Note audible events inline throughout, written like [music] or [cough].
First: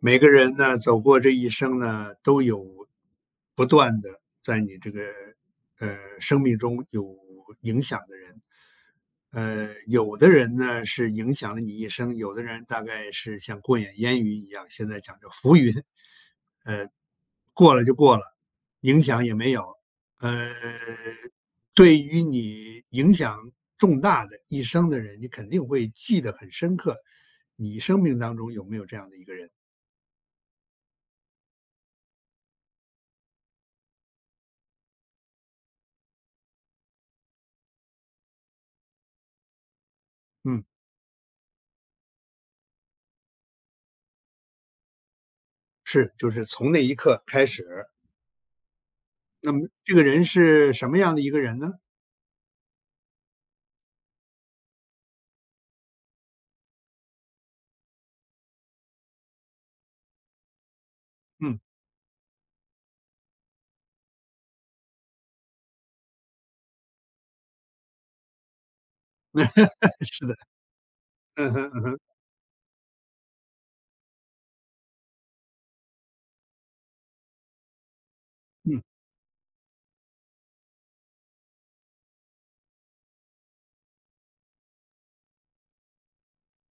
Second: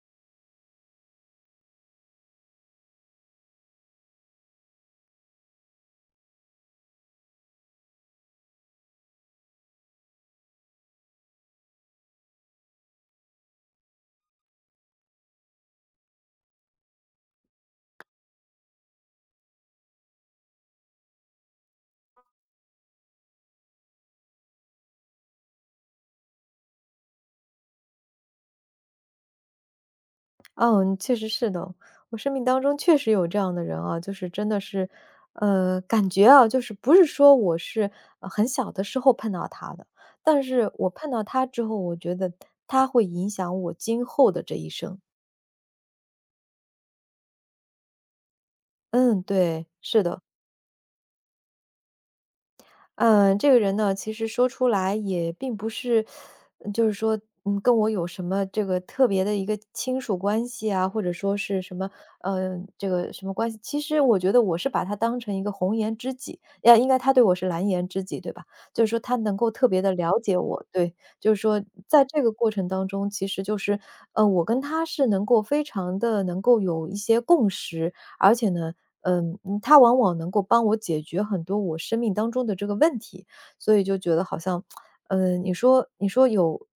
每个人呢，走过这一生呢，都有不断的在你这个生命中有影响的人。有的人呢是影响了你一生，有的人大概是像过眼烟云一样，现在讲叫浮云，呃，过了就过了，影响也没有。呃，对于你影响重大的一生的人，你肯定会记得很深刻。你生命当中有没有这样的一个人？嗯，确实是的。我生命当中确实有这样的人啊，就是真的是，感觉啊，就是不是说我是很小的时候碰到他的，但嗯，是我碰到他之后，我觉得他会影响我今后的这一生。是，就是从那一刻开始，嗯，那么对，这是个的。人是什么样的一个人呢？嗯，这个人呢，其实说出来也并不是，就是说，跟我有什么这个特别的一个亲属关系啊，或者说嗯，是什么。这个什么关系？其实我觉得我是把他当成一个红颜知己，呀，应该他对我是蓝颜知己，对吧？就是说他能 [laughs] 够特别的了是解的，我。对，就是嗯说哼，嗯哼，在这个过程当中，其实就是，我跟他是能够非常的能够有一些共识。而且呢，嗯它往往能够帮我解决很多我生命当中的这个问题，所以就觉得好像，你说有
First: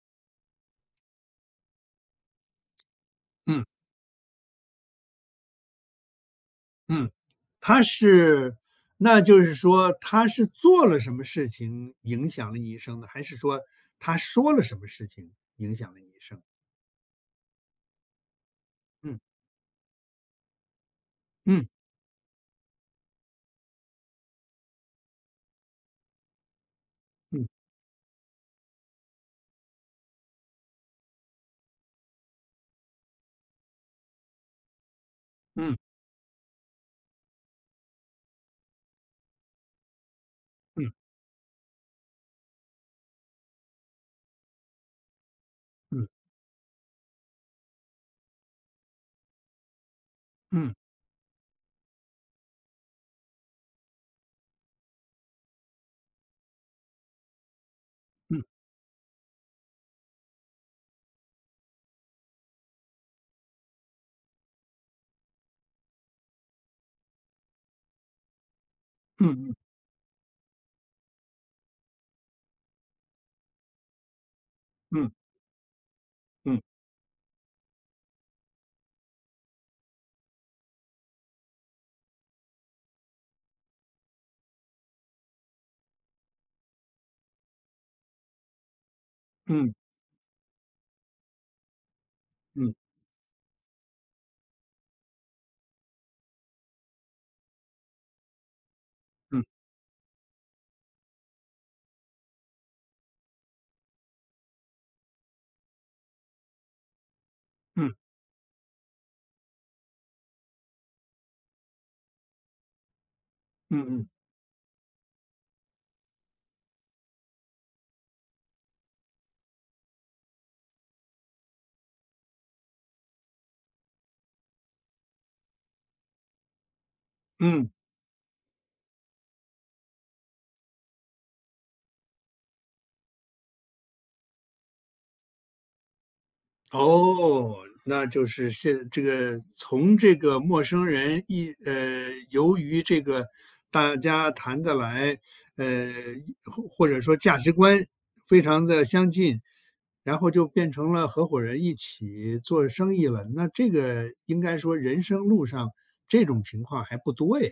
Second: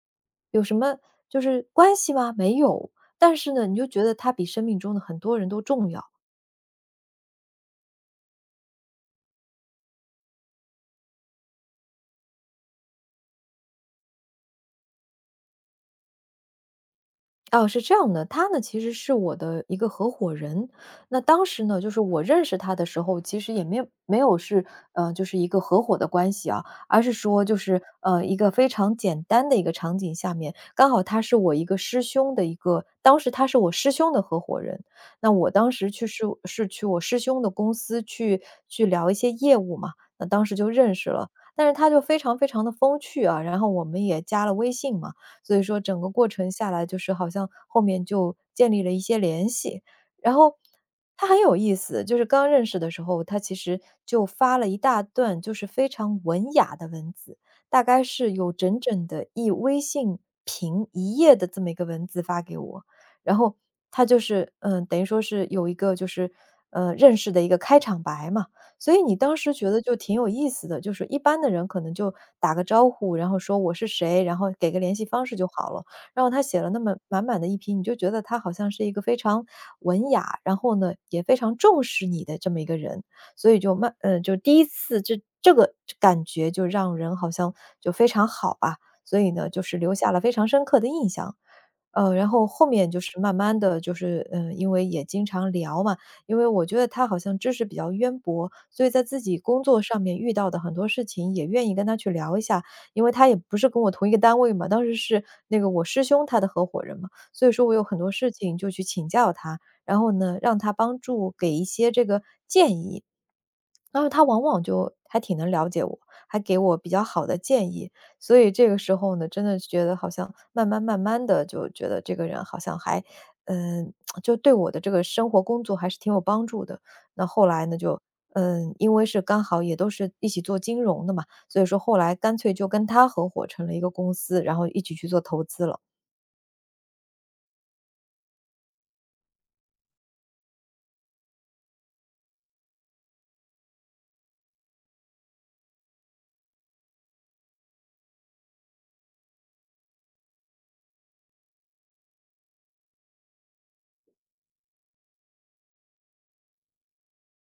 什么就是关系吗？没有。但是嗯呢，你就觉得它比生命中的很多人都重要。嗯，他是，那就是说他是做了什么事情影响了你一生呢？还是说他说了什么事情影响了你一生？哦，是这样的，他呢其实是嗯我的一个合伙人。那当时嗯呢，就是我认识他的时候，其实也没有是就是一个合伙的关系啊，而是说嗯就是一个非常简单的一个场景下面，刚好他是我一个师兄的一个，当时他是我师兄的合伙人。那我当嗯时去是去我师兄的公司去聊一些业务嘛，那当时就认嗯识了。但是他就非常非常的风趣啊，然后我们也加了微信嘛。所以说整嗯个过程下来，就是好像后面就建立了一些联系。然后嗯他很有意思，就是刚认识的时候，他其实就发了一大段就是非常文雅的文字，大概是嗯有整整的一微信屏一页的这么一个文字发给我。然后他就是，等于说是有一个就是，认识的一个开场白嘛。所以你嗯当时嗯觉得就挺有意思的，就是一般的人可能就打个招呼，然后说我是谁，然后给个联系嗯方式就好了。然后他写嗯了那么满满的一批，你就觉得他好像是一个非常文雅，然后呢也非常重视你的这么一个人。所以就就第一次这个感觉就让人好像就非常好吧，所以呢就嗯是留下了非常深刻的印象。然后后嗯嗯面就是慢慢的就是，因为也经常聊嘛，因为我觉得他好像知识比较渊博，所以在自己嗯工作上面遇到的很多事情也愿意跟他去聊一下。因为他也不是跟我同一个单位嘛，当时是那个我师兄他的合伙人嘛，所以说我有很多事情就去请教他，然后呢，让他帮助给一些这个建议。嗯嗯然后嗯他往往就还挺能了解我，还给我比较好的建议。所以这个时候呢，真的觉得好像慢慢慢慢的就觉得这个人好像还嗯，[tsk] 就对我的这个生活工作还是挺有帮助的。那后来嗯。呢，就因为是刚好也都是一起做金融的嘛，所以说后来干脆就跟他合伙成了一个公司，然后一起去做投资了。哦，那就是现这个从这个陌生人，由于这个大家谈得来，呃，或者说价值观非常的相近，然后就变成了合伙人一起做生意了。那这个应该说人生路上这种情况还不多哎。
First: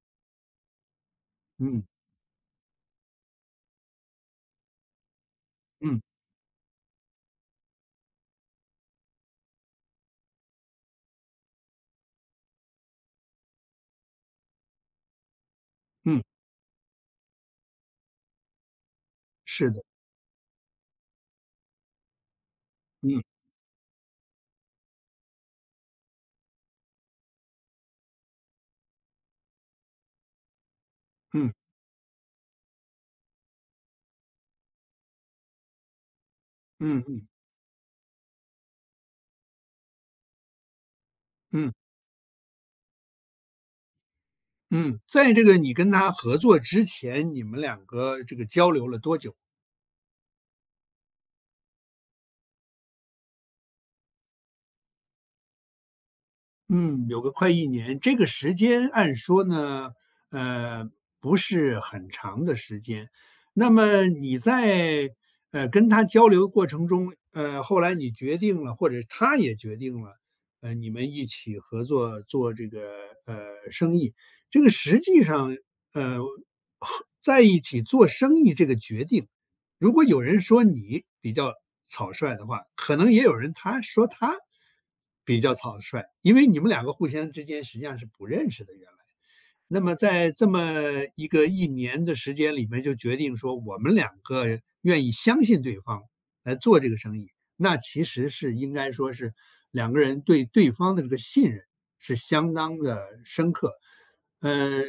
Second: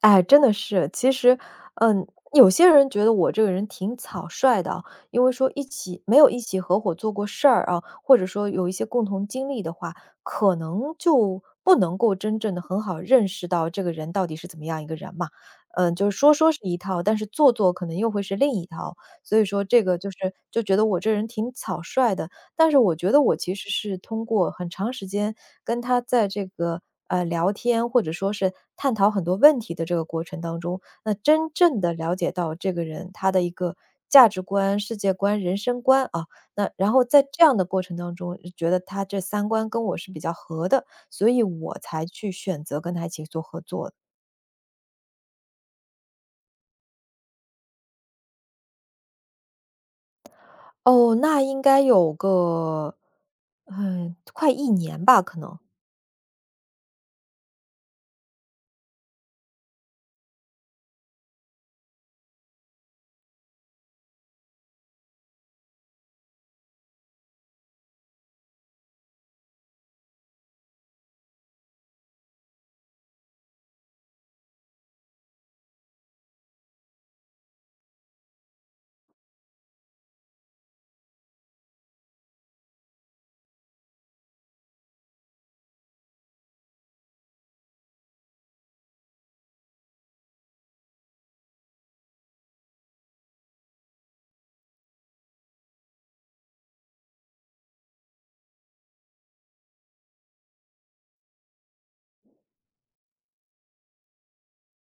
哎，真的是。其实，嗯，嗯，有些人觉得我这个人挺草率的啊，因为说一嗯，起没有一起合伙做过事儿啊，或者说有一些共同经历的话，可能就不能够真正的很好认识到这个人到底是怎么样一个人嘛。嗯，就是嗯，说说是一套，但是做可能又会是另一套。所以说是的，这个就是就觉得我这人挺草率的，但是我觉得嗯，我其实是通过很长时间跟他在这个，聊天，或者说是探讨很多问题的这个过程当中，那真嗯，正的了解到这个人他的一个价值观、世界观、人生观啊。那然嗯，后在嗯，这样的过程当中，觉得他这三观跟我是比较合的，所以嗯，我才去选择跟他一起做合作的。嗯。在这个你跟他合作之前，你们两个这个交流了多久？哦，那应该有个，快一年吧，可能。嗯，有个快一年，这个时间按说呢，呃，不是很长的时间。那么你在，跟他交流过程中，后来你决定了，或者他也决定了，你们一起合作做这个，生意。这个实际上，呃，和在一起做生意这个决定，如果有人说你比较草率的话，可能也有人他说他比较草率，因为你们两个互相之间实际上是不认识的，原来。那么在这么一个一年的时间里面，就决定说我们两个愿意相信对方来做这个生意，那其实是应该说是两个人对对方的这个信任是相当的深刻。呃，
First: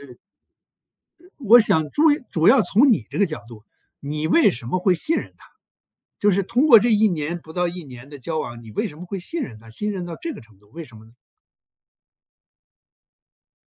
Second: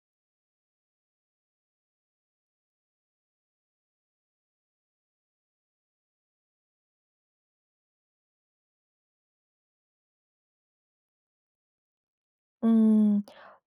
我想主要从你这个角度，你为什么会信任他？就是通过这一年不到一年的交往，你为什么会信任他？信任到这个程度，为什么呢？嗯，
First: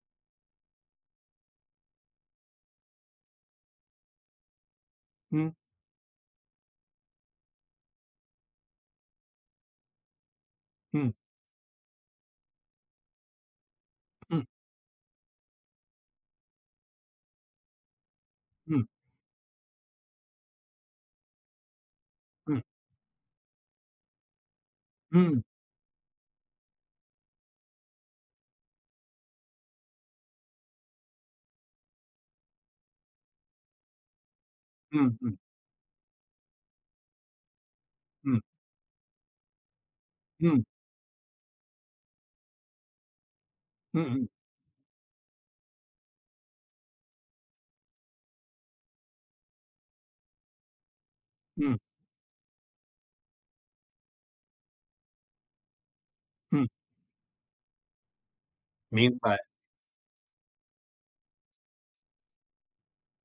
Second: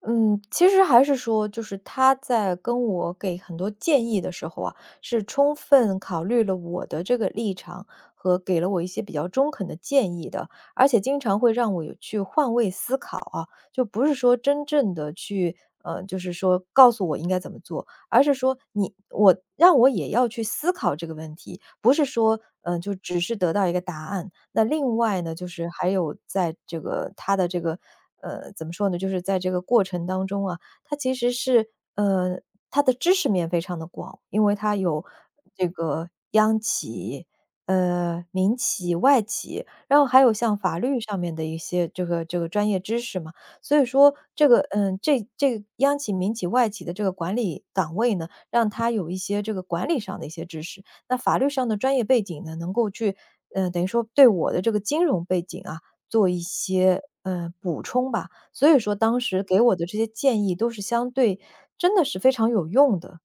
其实还是说，就是他在跟我给很多建议的时候啊，是充嗯分考虑了我的这个立场和给了我一些比较中肯的建议的，而且嗯经常会让我有去换位思考啊，就不是说嗯真正的去，就是说告诉我应该怎么做，而是说嗯我让我也要去思考这个问题，不是说，嗯就只是得到一个答案。那另外呢，嗯就是还有在这个他的这个，怎么说呢，就是在这个过程当中啊，他其实是，呃，他的知识面非常的广，因为他有嗯嗯这个央企，嗯民企、外企，然后还有像嗯法律上面的一些这个专业知识嘛。所以嗯说嗯这个，这个央企、民企、外企的这个管理岗位呢，让他有一些这个管理上的一些知识，那法律上的嗯，专业背景呢，能够去，等于说对我的这个金融背景啊，做一嗯些，补充吧。所以说明当白。时给我的这些建议都是相对真的是非常有用的。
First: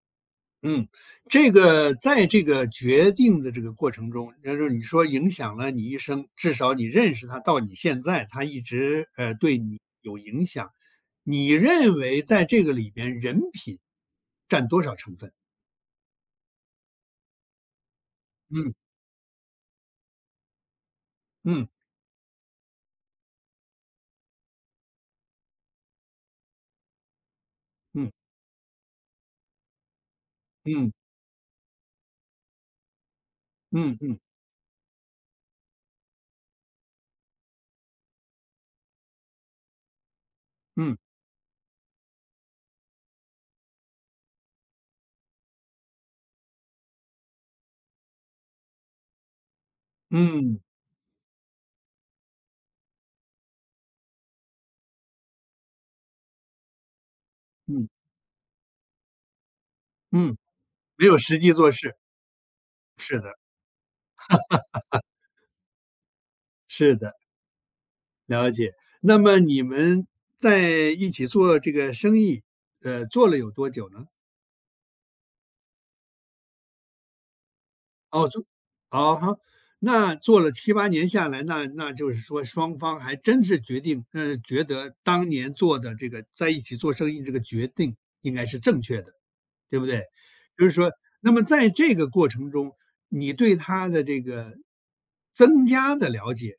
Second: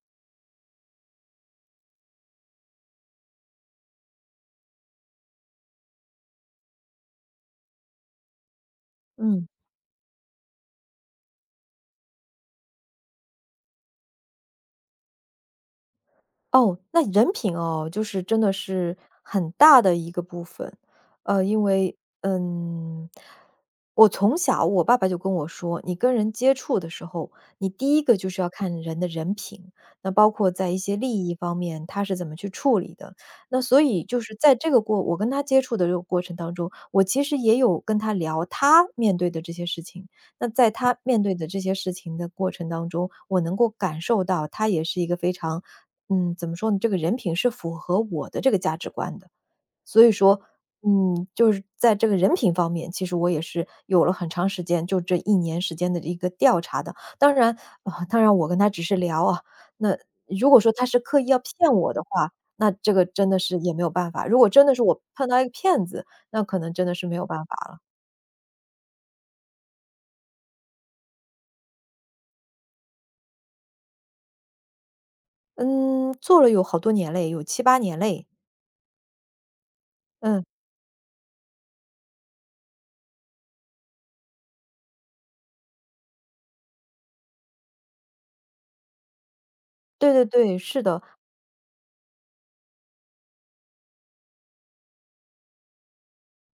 嗯，这个在这个决定的这个过程中，就是你说影响了你一生，至少你认识他到你现在，他一直嗯。对你有影响。你认为在这个里边，人品占多少成分？哦，那人品哦，就是真的嗯是很大的一个部分。因嗯为，嗯，我从小我爸爸就跟我说，你跟人接触的时候，你第一嗯个就是要看人的人品，那包括在一嗯些利益方面，他是怎么去处理的。那所嗯以就嗯是在这个我跟他接触的这个过程当中，我其实也有跟他聊他面对的这些事情。那在他嗯。面对的这些事情的过程当中，我能够感受到他也是一个非常怎么说呢？这个人品是符合我的这个价值观的，所以说，嗯，就是在这个人品方面，其实我也是有了很长时间，就这一年时间的一个调查的。当然，嗯，啊，当然我跟他只是聊啊，那嗯，如果说他是没有刻意实要际做骗我事，的话，那这个是真的，的是也没有办法。如果真的是我碰到一个骗子，那可能真的是是的，没有办法了。了解。那么你们在一起做这个生意，做了有多久呢？嗯，做了有好多年嘞，有七八年嘞。哦，哦，哈，那做嗯，了七八年下来，那就是说双方还真是决定觉得当年做的这个在一起做生意这个决定应该是正确的，对不对？对对对，就是是说，的，那么在这个过程中，你对他的这个增加的了解，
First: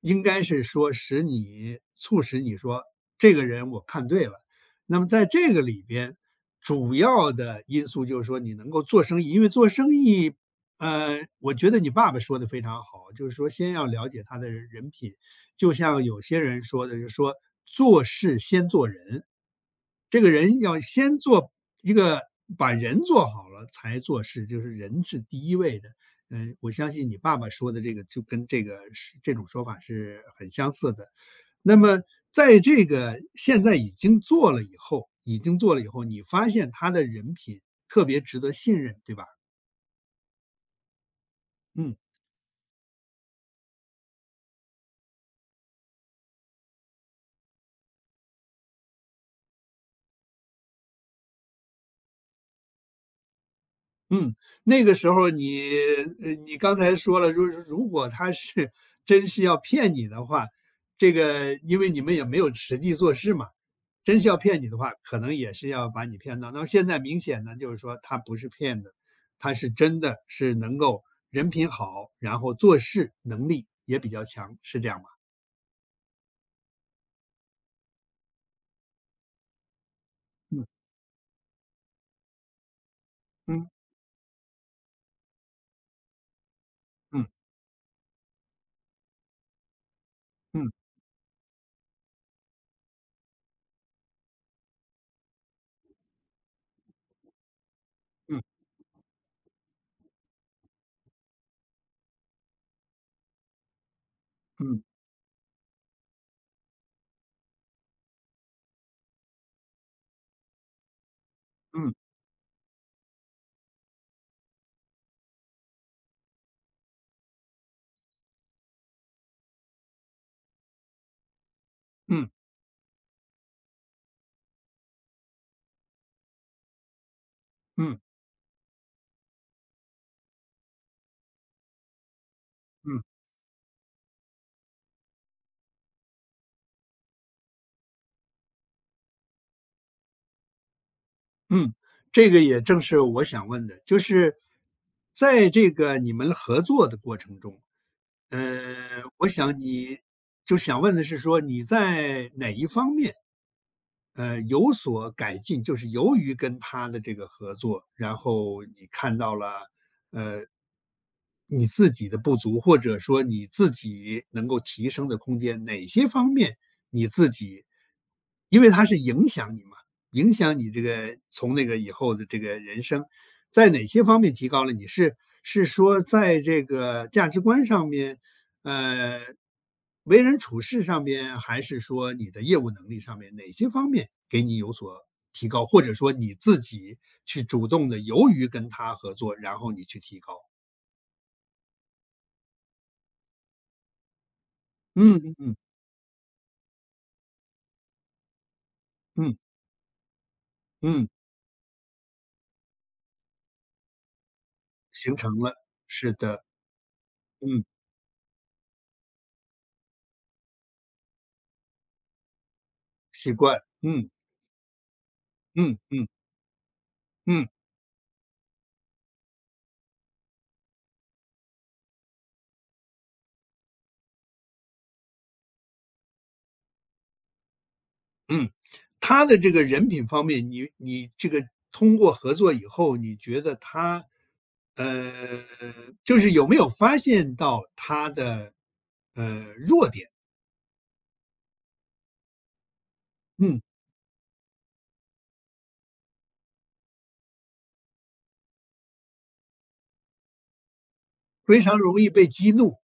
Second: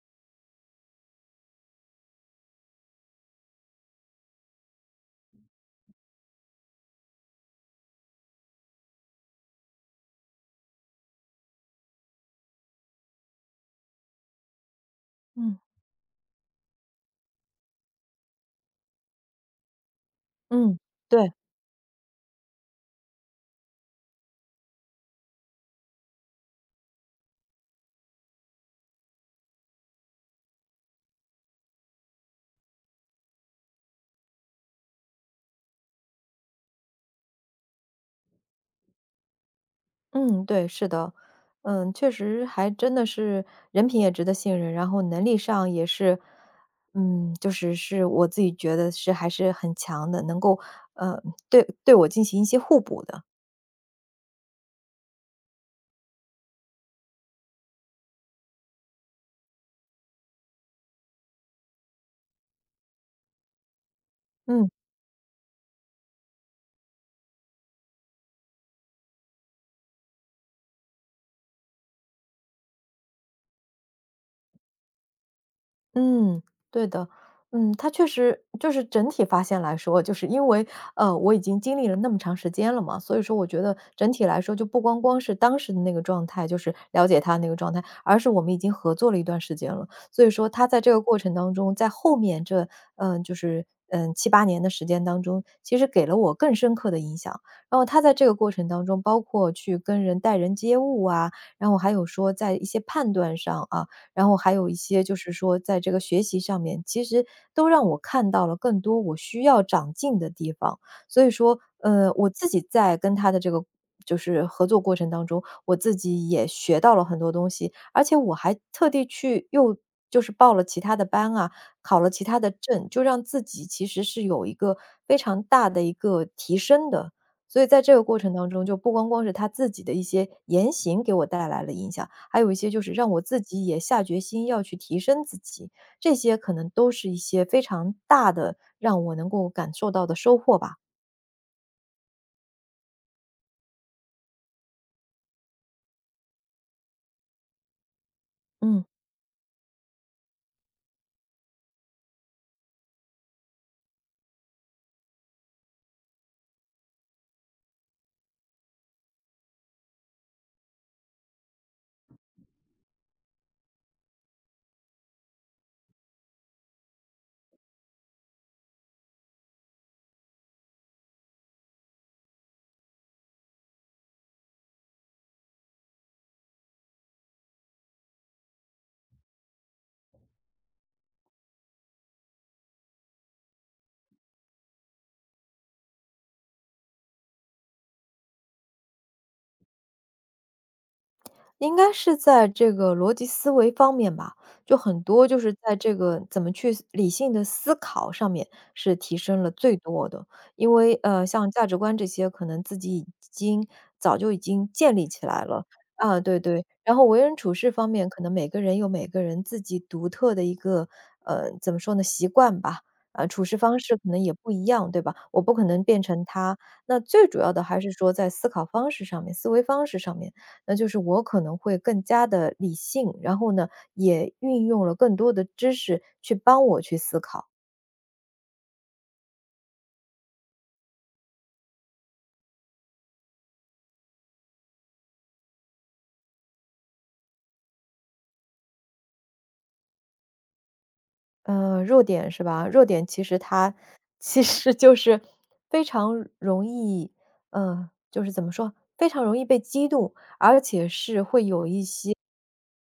应该是说使你促使你说这个人我看对了。那么在这个里边，主要的因素就是说你能够做生意，因为做生意我觉得你爸爸说的非常好，就是说先要了解他的人品，嗯，就像有些人说的，就是说做事先做人，这个人嗯，要先对。做一个把人做好了才做事，就是人是第一位的。嗯，我相信你爸爸说的这个就跟这个是这种说法是很相似的。那么在这个现在已经做了以后，你发现他的人品特别值得信任，对吧？嗯，对，是的，嗯，嗯。确实还真的是人品也值得信任，然后能力上也是，嗯，就是是我自己觉得是还是很强的，能够呃对我进行一些互补的。嗯，那个时候你刚才说了，就是如果他是真是要骗你的话，这个因为你们也没有实际做事嘛，真是要骗你嗯。的话，可能也是要把你骗到。那么现在明显呢，就是说他不是骗的，他是真的是能够人品好，然后做事能力也比较强，是这样吗？嗯，对的，嗯，他确实就是整体发现来说，就是因为嗯我已经经历了那么长时间了嘛，所以说我觉嗯得整体来说，就不光光是当时的那个状态，就是了解嗯他那个状态，而是我们已经合作了一段时间了，所以说他嗯在这个过程当中，在后面这就是七八年的时间当中，其实给了我更深刻的影响。然后他在这个嗯过程当中，包括去跟人待人接物啊，然后还有说在一些判断上啊。然后还有一嗯些就是说在这个学习上面，其实都让我看到了更多我需要长进的地方。所以说，嗯我自己在跟他的这个就是合作过程当中，我自己也学到了很多东西，而且我还特地去又就是报了其他的班啊，考了嗯其嗯他的证，就让自己其实是有一个非常大的一个提升的。所以在这嗯个过程当中，就不光光是他自己的一些言行给我带来了影响，还有一些就是嗯。让我自己也下决心要去提升自己，这些可能都是一些非常大的让我能够感受到的收获吧。嗯，这个也正是我想问的，就是在这个你们合作的过程中，嗯。我想你就想问的是说你在哪一方面，有所改进，就是由于跟他的这个合作，然后你看到了呃，你自己的不足，或者说你自己能够提升的空间，哪些方面你自己，因为它是影响你嘛，影响你这个从那个以后的这个人生，在哪些方面提高了？你是说在这个价值观上面，呃，为人处事上面，还是说你的业务能力上面，哪些方面给你有所提高，或者说你自己去主动的，由于跟他合作，然后你去提高？应该是在这个逻辑思维方面吧，就很嗯多嗯就是嗯在这个怎么去理性的思考上面是提嗯升了最多的。因为，嗯，像价值观这些可能自己已经早就已经建立形起成来了，了。是啊，对的，对，然后为人处嗯，事方面，可能每个人有每个人自己独特的一个，怎么说呢，习惯吧，啊，习处事惯，方式可嗯能也不一样，对吧？我不可嗯能变嗯成他，那最主嗯要的还是说在思考方式上面、思维方式上面。那就是我可能会更加的理性，然后呢，也运用了更多的知识去帮我去思考。嗯。他的这个人品方面，你这个通过合作以后，你觉得他，呃，就是有没有发现到他的，弱点？弱点是吧？弱点其实嗯，它其实就是非常容易，就是怎么说，非常容易被激怒。非常容易被激怒，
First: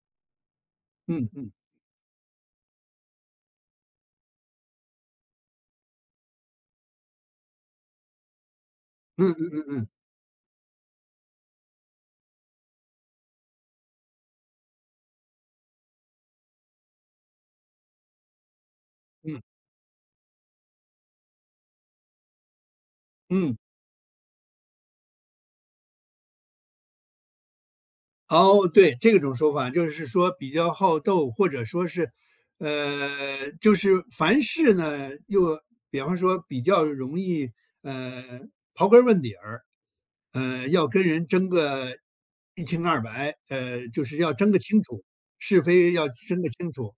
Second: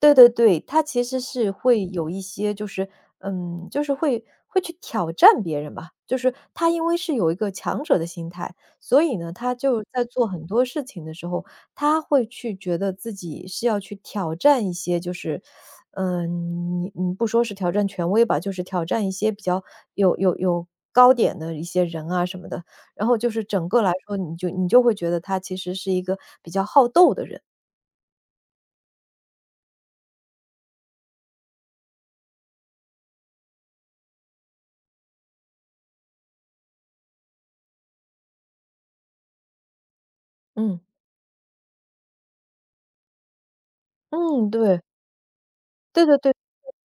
对对对，他其实嗯是嗯会有一些就是，嗯，就是会去挑战别人吧。就是他因为是有一个强者的心态，所以嗯呢，嗯他嗯就嗯在做很多事情的时候，他会去觉得自己是要去挑战一些，就是，嗯，你不说是挑战权威吧，就是挑战一些比嗯较有高点的一些人啊什么的。然后就是嗯。整个来说，你就会觉得他其实是一个比较好斗的人。哦，对，这种说法就是说比较好斗，或者说是，就是凡事呢，又比方说比较容易，呃，刨根儿问底儿，嗯要跟人争个一清二白，就是要嗯，争个对，清楚，是非对要对对。争个清楚。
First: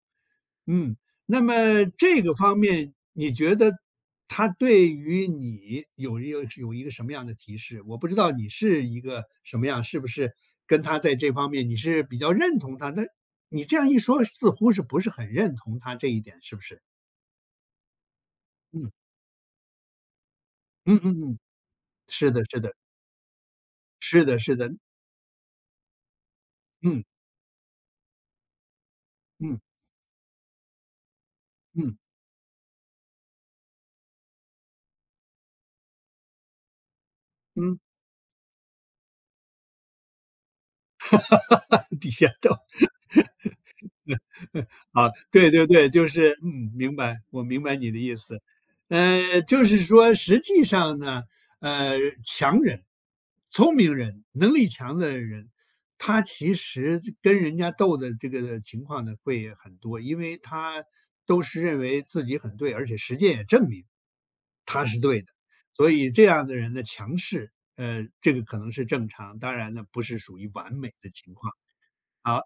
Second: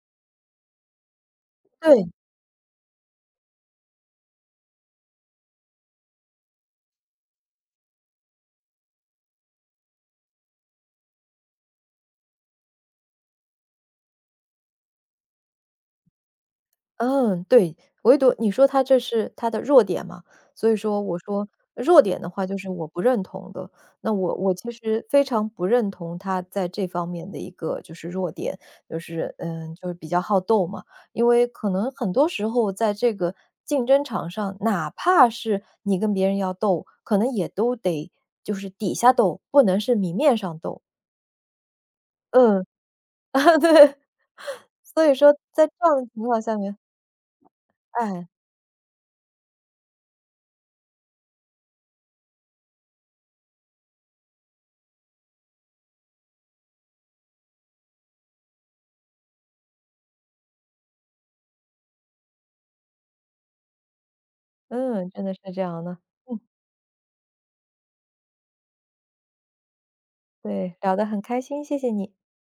嗯，那么对，这个方面，你觉得他对于你有一个什么样的提示？我不知道你是一个什么样，是不是跟他在这方面你是比较认同他？那你这样一说，似乎是不是很认同他这一点？是不是？嗯，对，唯独你说他嗯这是他的弱点嘛，所以嗯说我嗯嗯，说弱点的是的，话就是是的，我不认同的，那是我的，我是其的，实非常不认同他在这嗯方面的一个就是弱点，就是嗯嗯，就是比较好斗嘛，因为可能嗯很多时候在这个竞争场上，哪怕是你跟别人要斗，可能也都嗯，得就是底下斗，不能是明面上斗，[laughs] 底下嗯，都 [laughs] 啊，对，[laughs] 所啊，以说对在对这对，样的就情是，况下嗯，面，明白，我明白你的意哎。思。就是说实际上呢，呃，强人、聪明人、能力强的人，他其实跟人家斗的这个情况呢会很多，因为他都是认为自己很对，而且实践也证明他是嗯，对真的。的是这样所的。以这嗯，样的人的强势，这个可能是正常，当然呢不是属于完对，美聊得的很情开况。心，谢谢你。好。